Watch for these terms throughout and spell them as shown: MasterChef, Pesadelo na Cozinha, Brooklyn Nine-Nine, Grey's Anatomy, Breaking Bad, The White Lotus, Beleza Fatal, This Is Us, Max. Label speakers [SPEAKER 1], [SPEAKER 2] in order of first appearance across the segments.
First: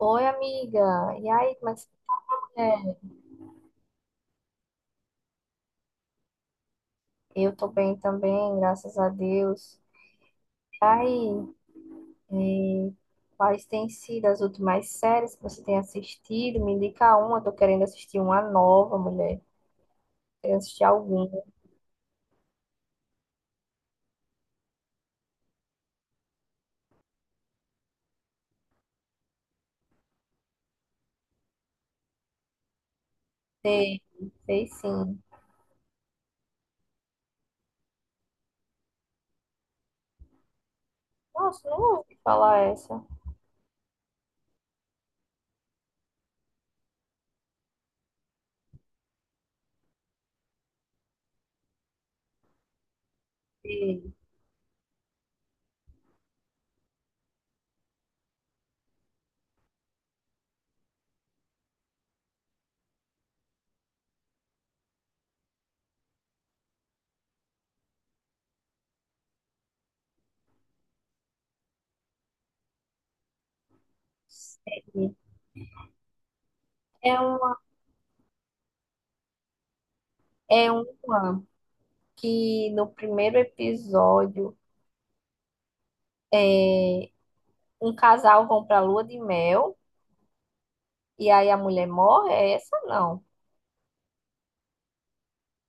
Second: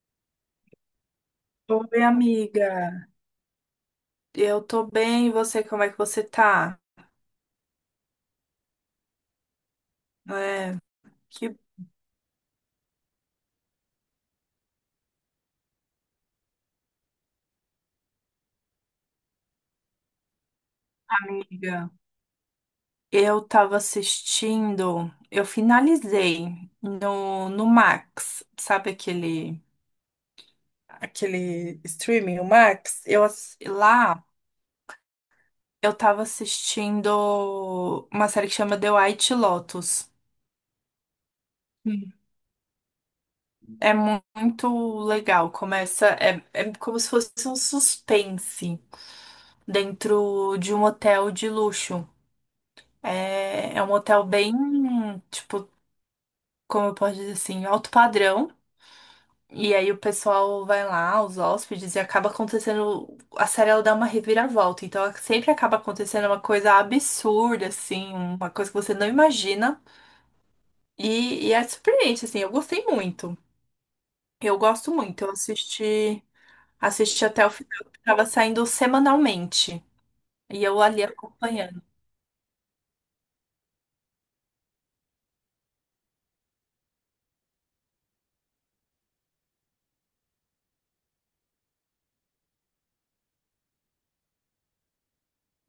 [SPEAKER 1] Oi, amiga. E aí, como é que
[SPEAKER 2] Oi,
[SPEAKER 1] você
[SPEAKER 2] amiga.
[SPEAKER 1] é?
[SPEAKER 2] Eu tô bem, e você, como é que você tá?
[SPEAKER 1] Eu tô bem também, graças a Deus.
[SPEAKER 2] É,
[SPEAKER 1] E
[SPEAKER 2] que
[SPEAKER 1] aí,
[SPEAKER 2] bom,
[SPEAKER 1] eh, quais têm sido as últimas séries que você tem assistido? Me indica uma, eu tô querendo assistir uma nova, mulher. Quero assistir alguma.
[SPEAKER 2] amiga. Eu tava assistindo, eu finalizei no Max, sabe aquele streaming, o Max?
[SPEAKER 1] Sei,
[SPEAKER 2] Lá
[SPEAKER 1] sei sim.
[SPEAKER 2] eu tava assistindo uma série que chama The White Lotus.
[SPEAKER 1] Nossa, não
[SPEAKER 2] Hum.
[SPEAKER 1] ouvi falar essa.
[SPEAKER 2] É muito legal. Começa, é como se fosse um suspense dentro de um hotel de luxo. É, é um
[SPEAKER 1] Sei,
[SPEAKER 2] hotel bem, tipo, como eu posso dizer assim, alto padrão. E aí o pessoal vai lá, os hóspedes, e acaba acontecendo. A série ela dá uma reviravolta. Então sempre acaba acontecendo uma coisa absurda, assim, uma coisa que você não imagina. E é surpreendente, assim, eu gostei muito. Eu gosto
[SPEAKER 1] sei.
[SPEAKER 2] muito. Eu assisti,
[SPEAKER 1] É
[SPEAKER 2] assisti até o
[SPEAKER 1] uma,
[SPEAKER 2] final, que tava saindo semanalmente. E
[SPEAKER 1] é
[SPEAKER 2] eu ali
[SPEAKER 1] uma
[SPEAKER 2] acompanhando.
[SPEAKER 1] que no primeiro episódio é, um casal vão pra lua de mel e aí a mulher morre? É essa não?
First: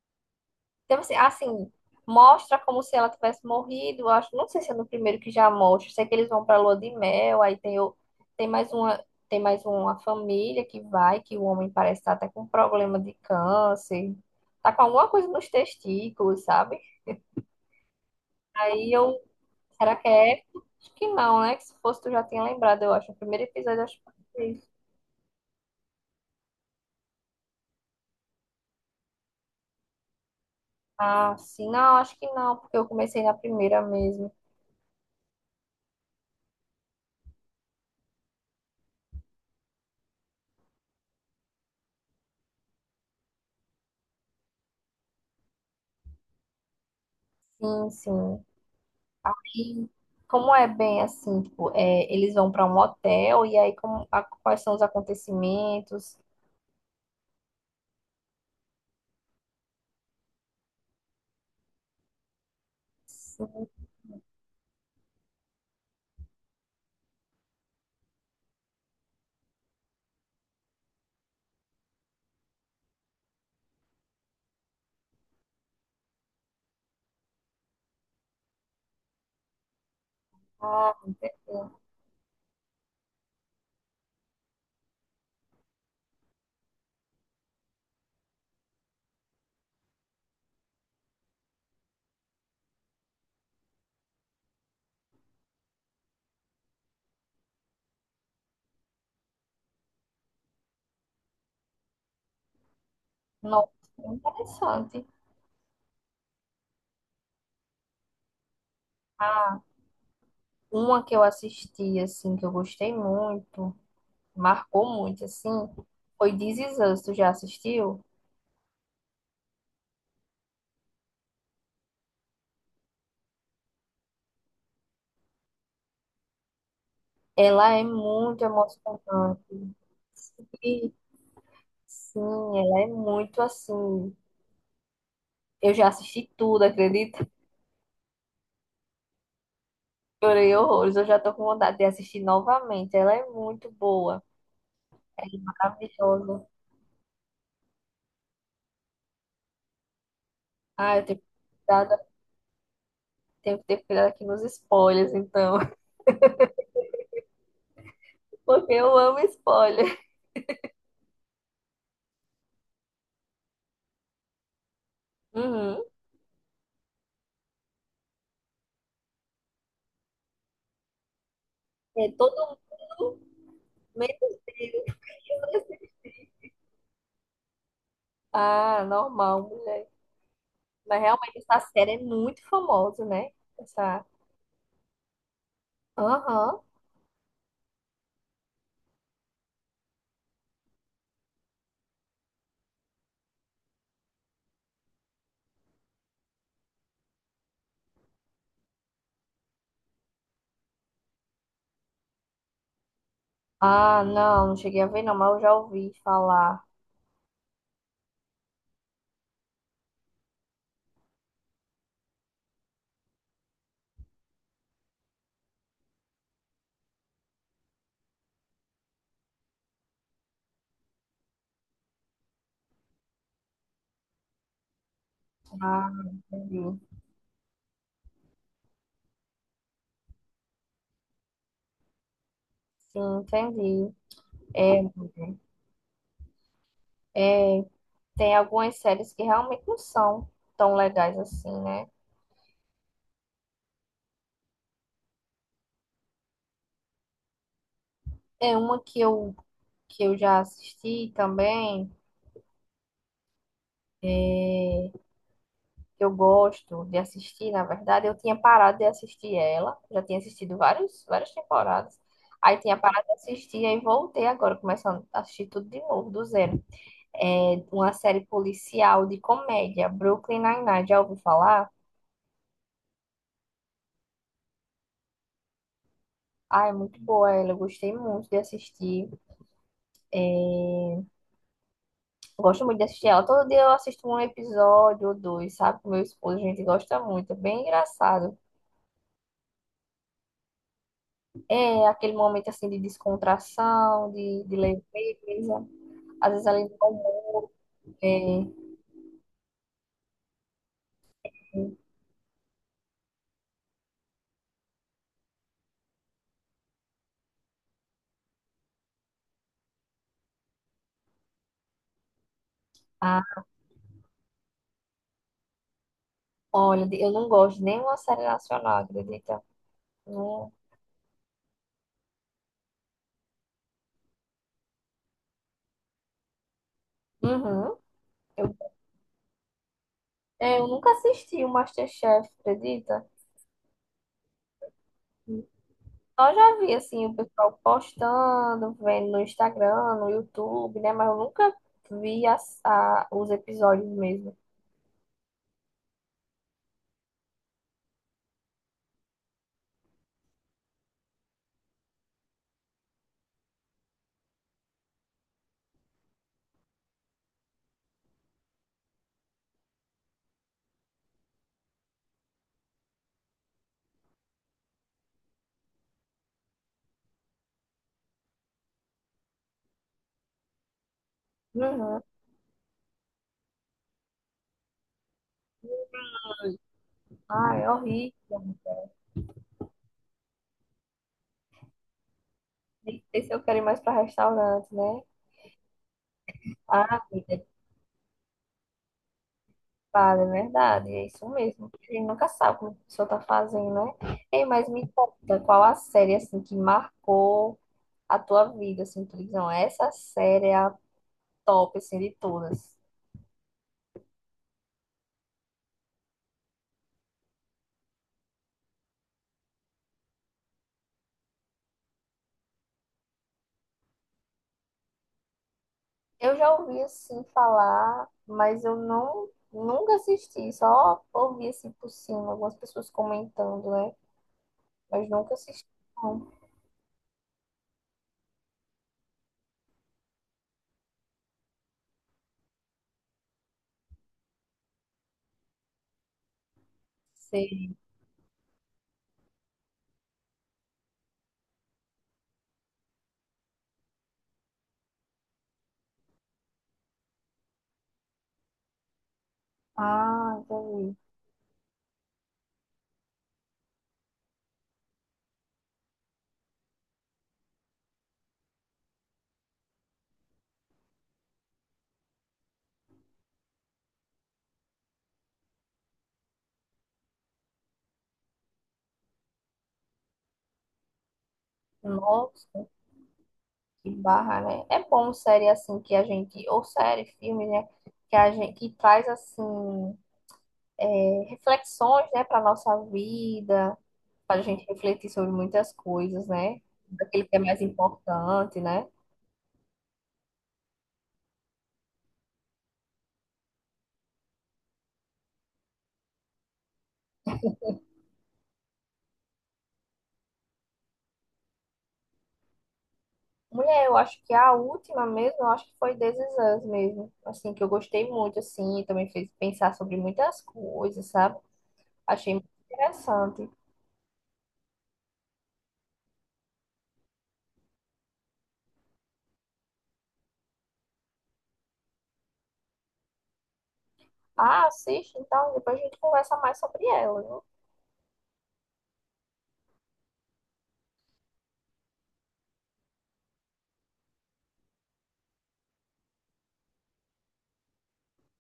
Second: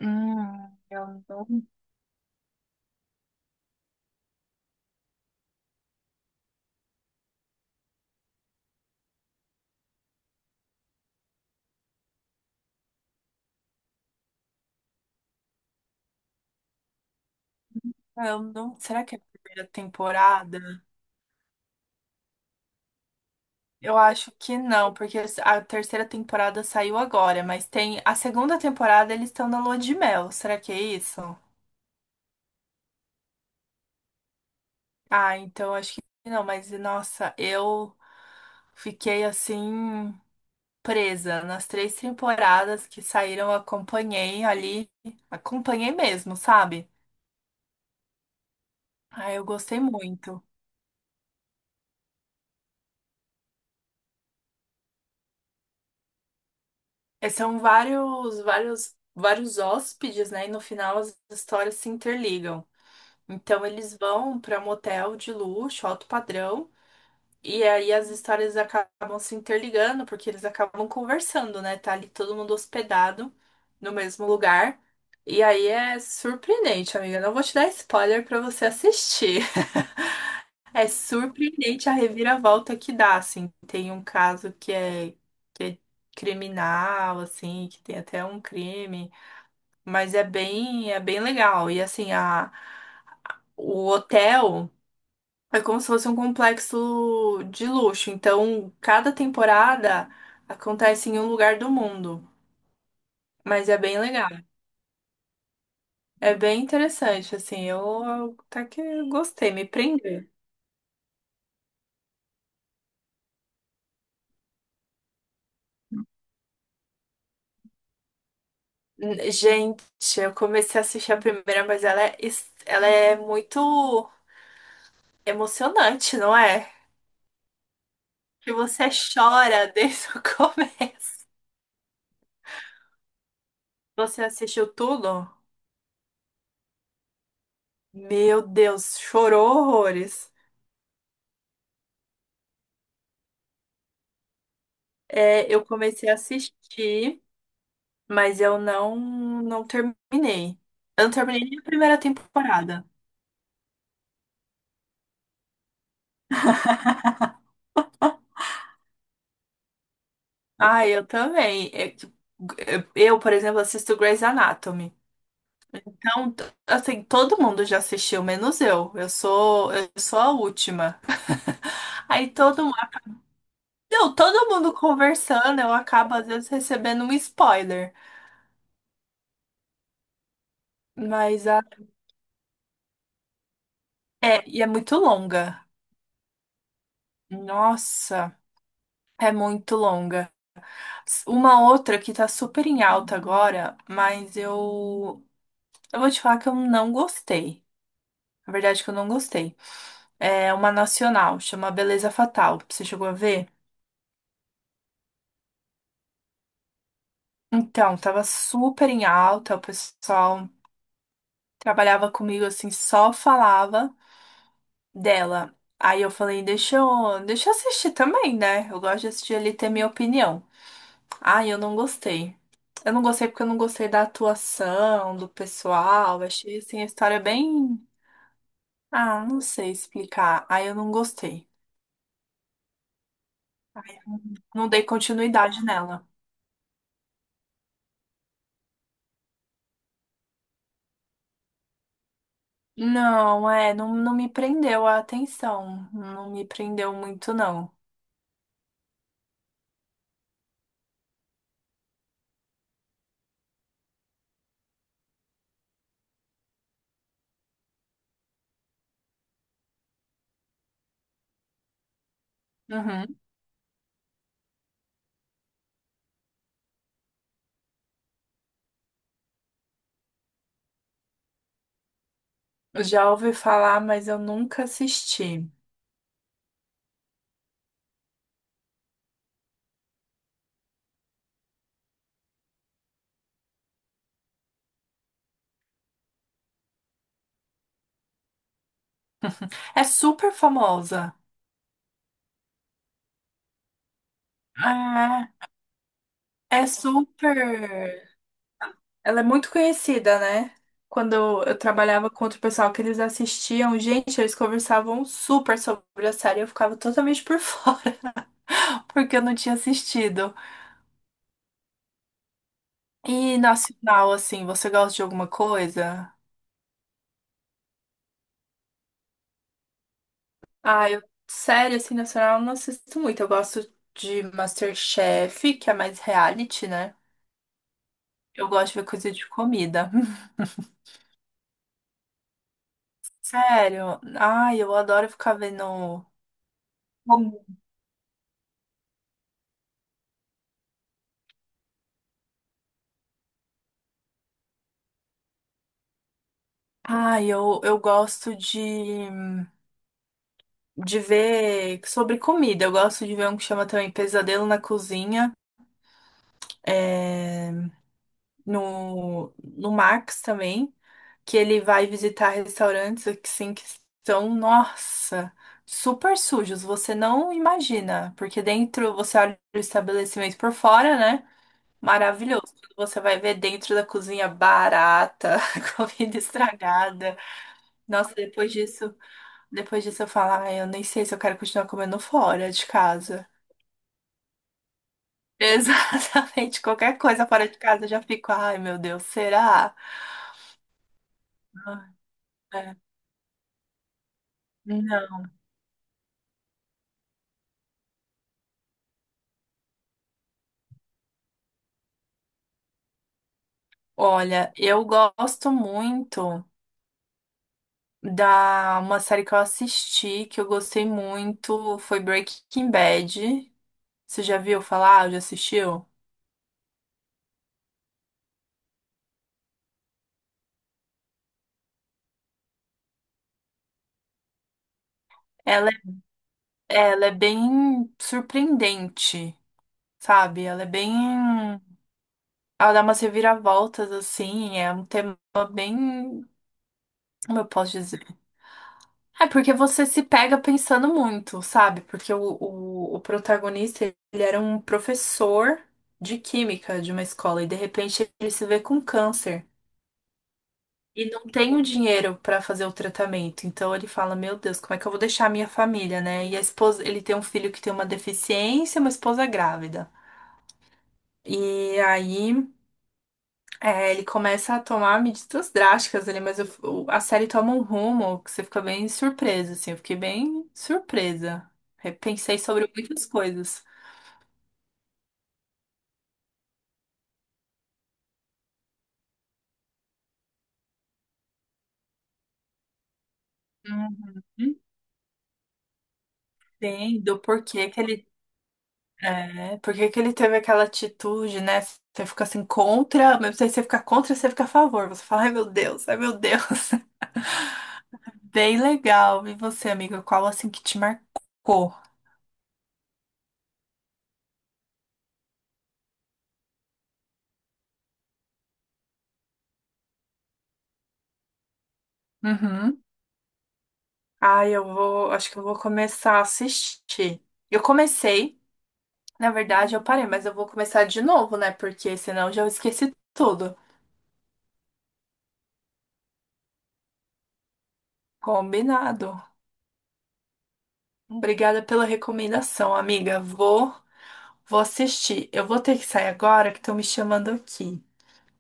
[SPEAKER 2] Hum,
[SPEAKER 1] Então, assim,
[SPEAKER 2] eu não,
[SPEAKER 1] assim, mostra como se ela tivesse morrido. Eu acho, não sei se é no primeiro que já mostra. Sei que eles vão pra lua de mel, aí tem, tem mais uma, tem mais uma família que vai, que o homem parece estar até com problema de câncer. Tá com alguma coisa nos testículos, sabe?
[SPEAKER 2] eu não.
[SPEAKER 1] Aí
[SPEAKER 2] Será que
[SPEAKER 1] eu,
[SPEAKER 2] é a primeira
[SPEAKER 1] será que é?
[SPEAKER 2] temporada?
[SPEAKER 1] Acho que não, né? Que se fosse tu já tinha lembrado, eu acho. O primeiro episódio, eu
[SPEAKER 2] Eu
[SPEAKER 1] acho que
[SPEAKER 2] acho
[SPEAKER 1] foi
[SPEAKER 2] que
[SPEAKER 1] isso.
[SPEAKER 2] não, porque a terceira temporada saiu agora, mas tem a segunda temporada, eles estão na lua de mel. Será que é isso?
[SPEAKER 1] Ah, sim, não, acho que não, porque eu comecei na primeira mesmo.
[SPEAKER 2] Ah, então acho que não, mas nossa, eu fiquei assim presa nas três temporadas que saíram, eu acompanhei ali, acompanhei mesmo, sabe?
[SPEAKER 1] Sim, sim.
[SPEAKER 2] Ah, eu gostei
[SPEAKER 1] E
[SPEAKER 2] muito.
[SPEAKER 1] como é bem assim, tipo, é, eles vão para um hotel e aí como, quais são os acontecimentos?
[SPEAKER 2] É, são vários hóspedes, né? E no final as histórias se interligam. Então
[SPEAKER 1] Sim,
[SPEAKER 2] eles vão para motel de luxo, alto padrão. E aí as histórias acabam se interligando, porque eles acabam conversando, né? Tá ali todo mundo hospedado no mesmo lugar. E aí é surpreendente, amiga. Não vou te dar spoiler pra você assistir. É
[SPEAKER 1] ah,
[SPEAKER 2] surpreendente a reviravolta que dá, assim. Tem um caso que é criminal, assim, que tem até um crime, mas é bem legal. E assim, a, o hotel. É como se fosse um complexo de luxo. Então, cada temporada acontece em um lugar do mundo.
[SPEAKER 1] não,
[SPEAKER 2] Mas é bem legal.
[SPEAKER 1] interessante.
[SPEAKER 2] É bem interessante, assim. Eu até que gostei,
[SPEAKER 1] Ah,
[SPEAKER 2] me prendeu.
[SPEAKER 1] uma que eu assisti assim que eu gostei muito, marcou muito assim, foi This Is Us, tu já assistiu?
[SPEAKER 2] N- Gente, eu comecei a assistir a primeira, mas ela ela é muito emocionante, não é?
[SPEAKER 1] Ela é muito
[SPEAKER 2] Que você
[SPEAKER 1] emocionante.
[SPEAKER 2] chora desde o
[SPEAKER 1] E,
[SPEAKER 2] começo.
[SPEAKER 1] Sim, ela é muito assim.
[SPEAKER 2] Você assistiu tudo?
[SPEAKER 1] Eu já assisti tudo, acredita?
[SPEAKER 2] Meu Deus, chorou horrores.
[SPEAKER 1] Chorei horrores, eu já tô com vontade de assistir novamente. Ela é muito boa.
[SPEAKER 2] É, eu comecei a
[SPEAKER 1] Maravilhoso.
[SPEAKER 2] assistir. Mas eu não terminei.
[SPEAKER 1] Ah,
[SPEAKER 2] Eu
[SPEAKER 1] eu
[SPEAKER 2] não
[SPEAKER 1] tenho que ter
[SPEAKER 2] terminei nem a
[SPEAKER 1] cuidado,
[SPEAKER 2] primeira temporada.
[SPEAKER 1] tenho que ter cuidado aqui nos spoilers, então. Porque eu amo spoiler.
[SPEAKER 2] Ah, eu também. É que- Eu, por exemplo, assisto Grey's Anatomy.
[SPEAKER 1] Uhum.
[SPEAKER 2] Então, t- assim, todo mundo já assistiu, menos eu. Eu sou a última.
[SPEAKER 1] É
[SPEAKER 2] Aí
[SPEAKER 1] todo
[SPEAKER 2] todo mundo,
[SPEAKER 1] mundo,
[SPEAKER 2] não,
[SPEAKER 1] menos
[SPEAKER 2] todo mundo
[SPEAKER 1] ele.
[SPEAKER 2] conversando, eu acabo às vezes recebendo um spoiler.
[SPEAKER 1] Ah, normal, mulher. Mas realmente
[SPEAKER 2] Mas a,
[SPEAKER 1] essa série é muito famosa, né? Essa.
[SPEAKER 2] é, e é muito longa.
[SPEAKER 1] Aham.
[SPEAKER 2] Nossa, é muito longa. Uma outra que tá super em alta agora, mas eu. Eu vou te falar que eu não gostei. Na verdade, que eu não gostei. É uma nacional, chama Beleza Fatal. Você chegou a ver?
[SPEAKER 1] Ah, não, não cheguei a ver, não, mas eu já ouvi falar.
[SPEAKER 2] Então, tava super em alta, o pessoal trabalhava comigo assim, só falava dela. Aí eu falei, deixa eu assistir também, né? Eu gosto de assistir ali e ter minha opinião. Ai, eu não gostei. Eu não gostei porque eu não gostei da atuação, do
[SPEAKER 1] Ah,
[SPEAKER 2] pessoal. Achei
[SPEAKER 1] entendi.
[SPEAKER 2] assim a história bem. Ah, não sei explicar. Aí eu não gostei.
[SPEAKER 1] Sim, entendi.
[SPEAKER 2] Não
[SPEAKER 1] É,
[SPEAKER 2] dei continuidade nela.
[SPEAKER 1] é, tem algumas séries que realmente não são tão legais assim, né?
[SPEAKER 2] Não me prendeu a atenção. Não me prendeu muito, não.
[SPEAKER 1] É uma que eu já assisti também, é, que eu gosto de assistir, na verdade, eu tinha parado de assistir ela, já tinha assistido vários, várias temporadas. Aí tinha parado de
[SPEAKER 2] Uhum.
[SPEAKER 1] assistir, aí voltei agora, começando a assistir tudo de novo, do zero. É uma série policial de comédia, Brooklyn Nine-Nine, já ouviu falar?
[SPEAKER 2] Já ouvi falar, mas eu nunca assisti.
[SPEAKER 1] Ah, é muito boa ela, eu gostei muito de assistir. Gosto muito de assistir ela. Todo dia eu assisto um episódio ou dois, sabe? Com meu esposo, a gente gosta muito, é bem engraçado.
[SPEAKER 2] É super famosa.
[SPEAKER 1] É aquele momento assim de descontração, de
[SPEAKER 2] Ah,
[SPEAKER 1] leveza. Às vezes ali
[SPEAKER 2] é
[SPEAKER 1] no
[SPEAKER 2] super.
[SPEAKER 1] almoço. É.
[SPEAKER 2] Ela é muito conhecida, né? Quando eu trabalhava com outro pessoal que eles assistiam, gente, eles conversavam super sobre a série, e eu ficava totalmente por fora, porque eu não tinha assistido.
[SPEAKER 1] Ah,
[SPEAKER 2] E nacional, assim, você gosta de alguma coisa?
[SPEAKER 1] olha, eu não gosto de nenhuma série nacional, acredita? Não.
[SPEAKER 2] Ah, eu, série assim, nacional, eu não assisto muito. Eu gosto de MasterChef, que é mais reality, né?
[SPEAKER 1] Uhum.
[SPEAKER 2] Eu
[SPEAKER 1] Eu,
[SPEAKER 2] gosto de ver coisa de comida.
[SPEAKER 1] eu nunca assisti o MasterChef, acredita?
[SPEAKER 2] Sério? Ai, eu adoro ficar vendo.
[SPEAKER 1] Só já vi assim o
[SPEAKER 2] Como?
[SPEAKER 1] pessoal postando, vendo no Instagram, no YouTube, né? Mas eu nunca vi as, os episódios mesmo.
[SPEAKER 2] Ai, eu gosto de ver sobre comida. Eu gosto de ver um que chama também Pesadelo na Cozinha, é, no Max também. Que ele vai visitar restaurantes assim que são, nossa, super sujos, você não imagina, porque dentro você olha o estabelecimento por fora, né?
[SPEAKER 1] Uhum.
[SPEAKER 2] Maravilhoso. Quando você vai ver dentro da cozinha barata, comida estragada.
[SPEAKER 1] Ah, é
[SPEAKER 2] Nossa,
[SPEAKER 1] horrível.
[SPEAKER 2] depois disso eu falo, ai, eu nem sei se eu quero continuar comendo fora de
[SPEAKER 1] Nem sei
[SPEAKER 2] casa.
[SPEAKER 1] se eu quero ir mais para restaurante, né?
[SPEAKER 2] Exatamente, qualquer
[SPEAKER 1] Ah,
[SPEAKER 2] coisa fora de casa eu já fico, ai meu Deus, será?
[SPEAKER 1] Vale, é verdade, é isso mesmo. A
[SPEAKER 2] Ah,
[SPEAKER 1] gente nunca sabe como a
[SPEAKER 2] é.
[SPEAKER 1] pessoa tá fazendo, né? Ei, mas me
[SPEAKER 2] Não.
[SPEAKER 1] conta, qual a série, assim, que marcou a tua vida, assim, tu diz, não, essa série é a top, assim, de todas.
[SPEAKER 2] Olha, eu gosto muito da uma série que eu assisti, que eu gostei muito, foi Breaking Bad. Você já viu falar? Já assistiu?
[SPEAKER 1] Eu já ouvi, assim, falar, mas eu não, nunca assisti, só ouvi, assim, por cima, algumas pessoas comentando, né? Mas nunca assisti,
[SPEAKER 2] Ela,
[SPEAKER 1] não.
[SPEAKER 2] ela é bem surpreendente, sabe? Ela é bem. Ela dá umas reviravoltas, assim, é um tema bem. Como eu posso
[SPEAKER 1] Sei.
[SPEAKER 2] dizer? É porque você se pega pensando muito, sabe? Porque o protagonista, ele era um professor de química de uma escola e de repente ele se vê com câncer
[SPEAKER 1] Ah, entendi.
[SPEAKER 2] e não tem o dinheiro para fazer o tratamento. Então ele fala: Meu Deus, como é que eu vou deixar a minha família, né? E a esposa, ele tem um filho que tem uma deficiência, e uma esposa grávida. E aí. É, ele começa a tomar medidas drásticas ali, a série toma um rumo que você fica bem surpresa, assim. Eu fiquei bem surpresa. Repensei
[SPEAKER 1] Nossa.
[SPEAKER 2] sobre muitas coisas.
[SPEAKER 1] Que barra, né? É bom série assim que a gente, ou série, filme, né? Que a gente que traz assim reflexões, né, para nossa vida, para a
[SPEAKER 2] Uhum.
[SPEAKER 1] gente refletir sobre muitas coisas, né?
[SPEAKER 2] Entendo
[SPEAKER 1] Daquele que é mais importante, né?
[SPEAKER 2] por que que ele teve aquela atitude, né? Você fica assim contra, mas você fica contra, você fica a favor. Você fala, ai meu Deus, ai meu Deus. Bem legal. E você, amiga, qual assim que te marcou?
[SPEAKER 1] Mulher, eu acho que a última mesmo, eu acho que foi This Is Us mesmo, assim que eu gostei muito, assim, também fez pensar sobre muitas coisas, sabe? Achei muito
[SPEAKER 2] Uhum.
[SPEAKER 1] interessante.
[SPEAKER 2] Ai, eu vou, acho que eu vou começar a assistir. Eu comecei. Na verdade, eu parei, mas eu vou começar de novo, né? Porque senão eu já esqueci tudo.
[SPEAKER 1] Ah, assiste então, depois a gente conversa mais sobre ela, viu?
[SPEAKER 2] Combinado. Obrigada pela recomendação, amiga. Vou, vou assistir. Eu vou ter que sair agora, que estão me chamando aqui,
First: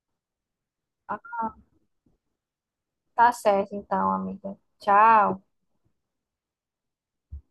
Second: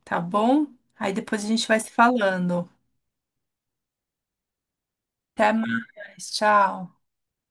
[SPEAKER 2] tá bom? Aí
[SPEAKER 1] Ah,
[SPEAKER 2] depois a gente vai se falando.
[SPEAKER 1] Tá certo então, amiga. Tchau.
[SPEAKER 2] Até mais. Tchau.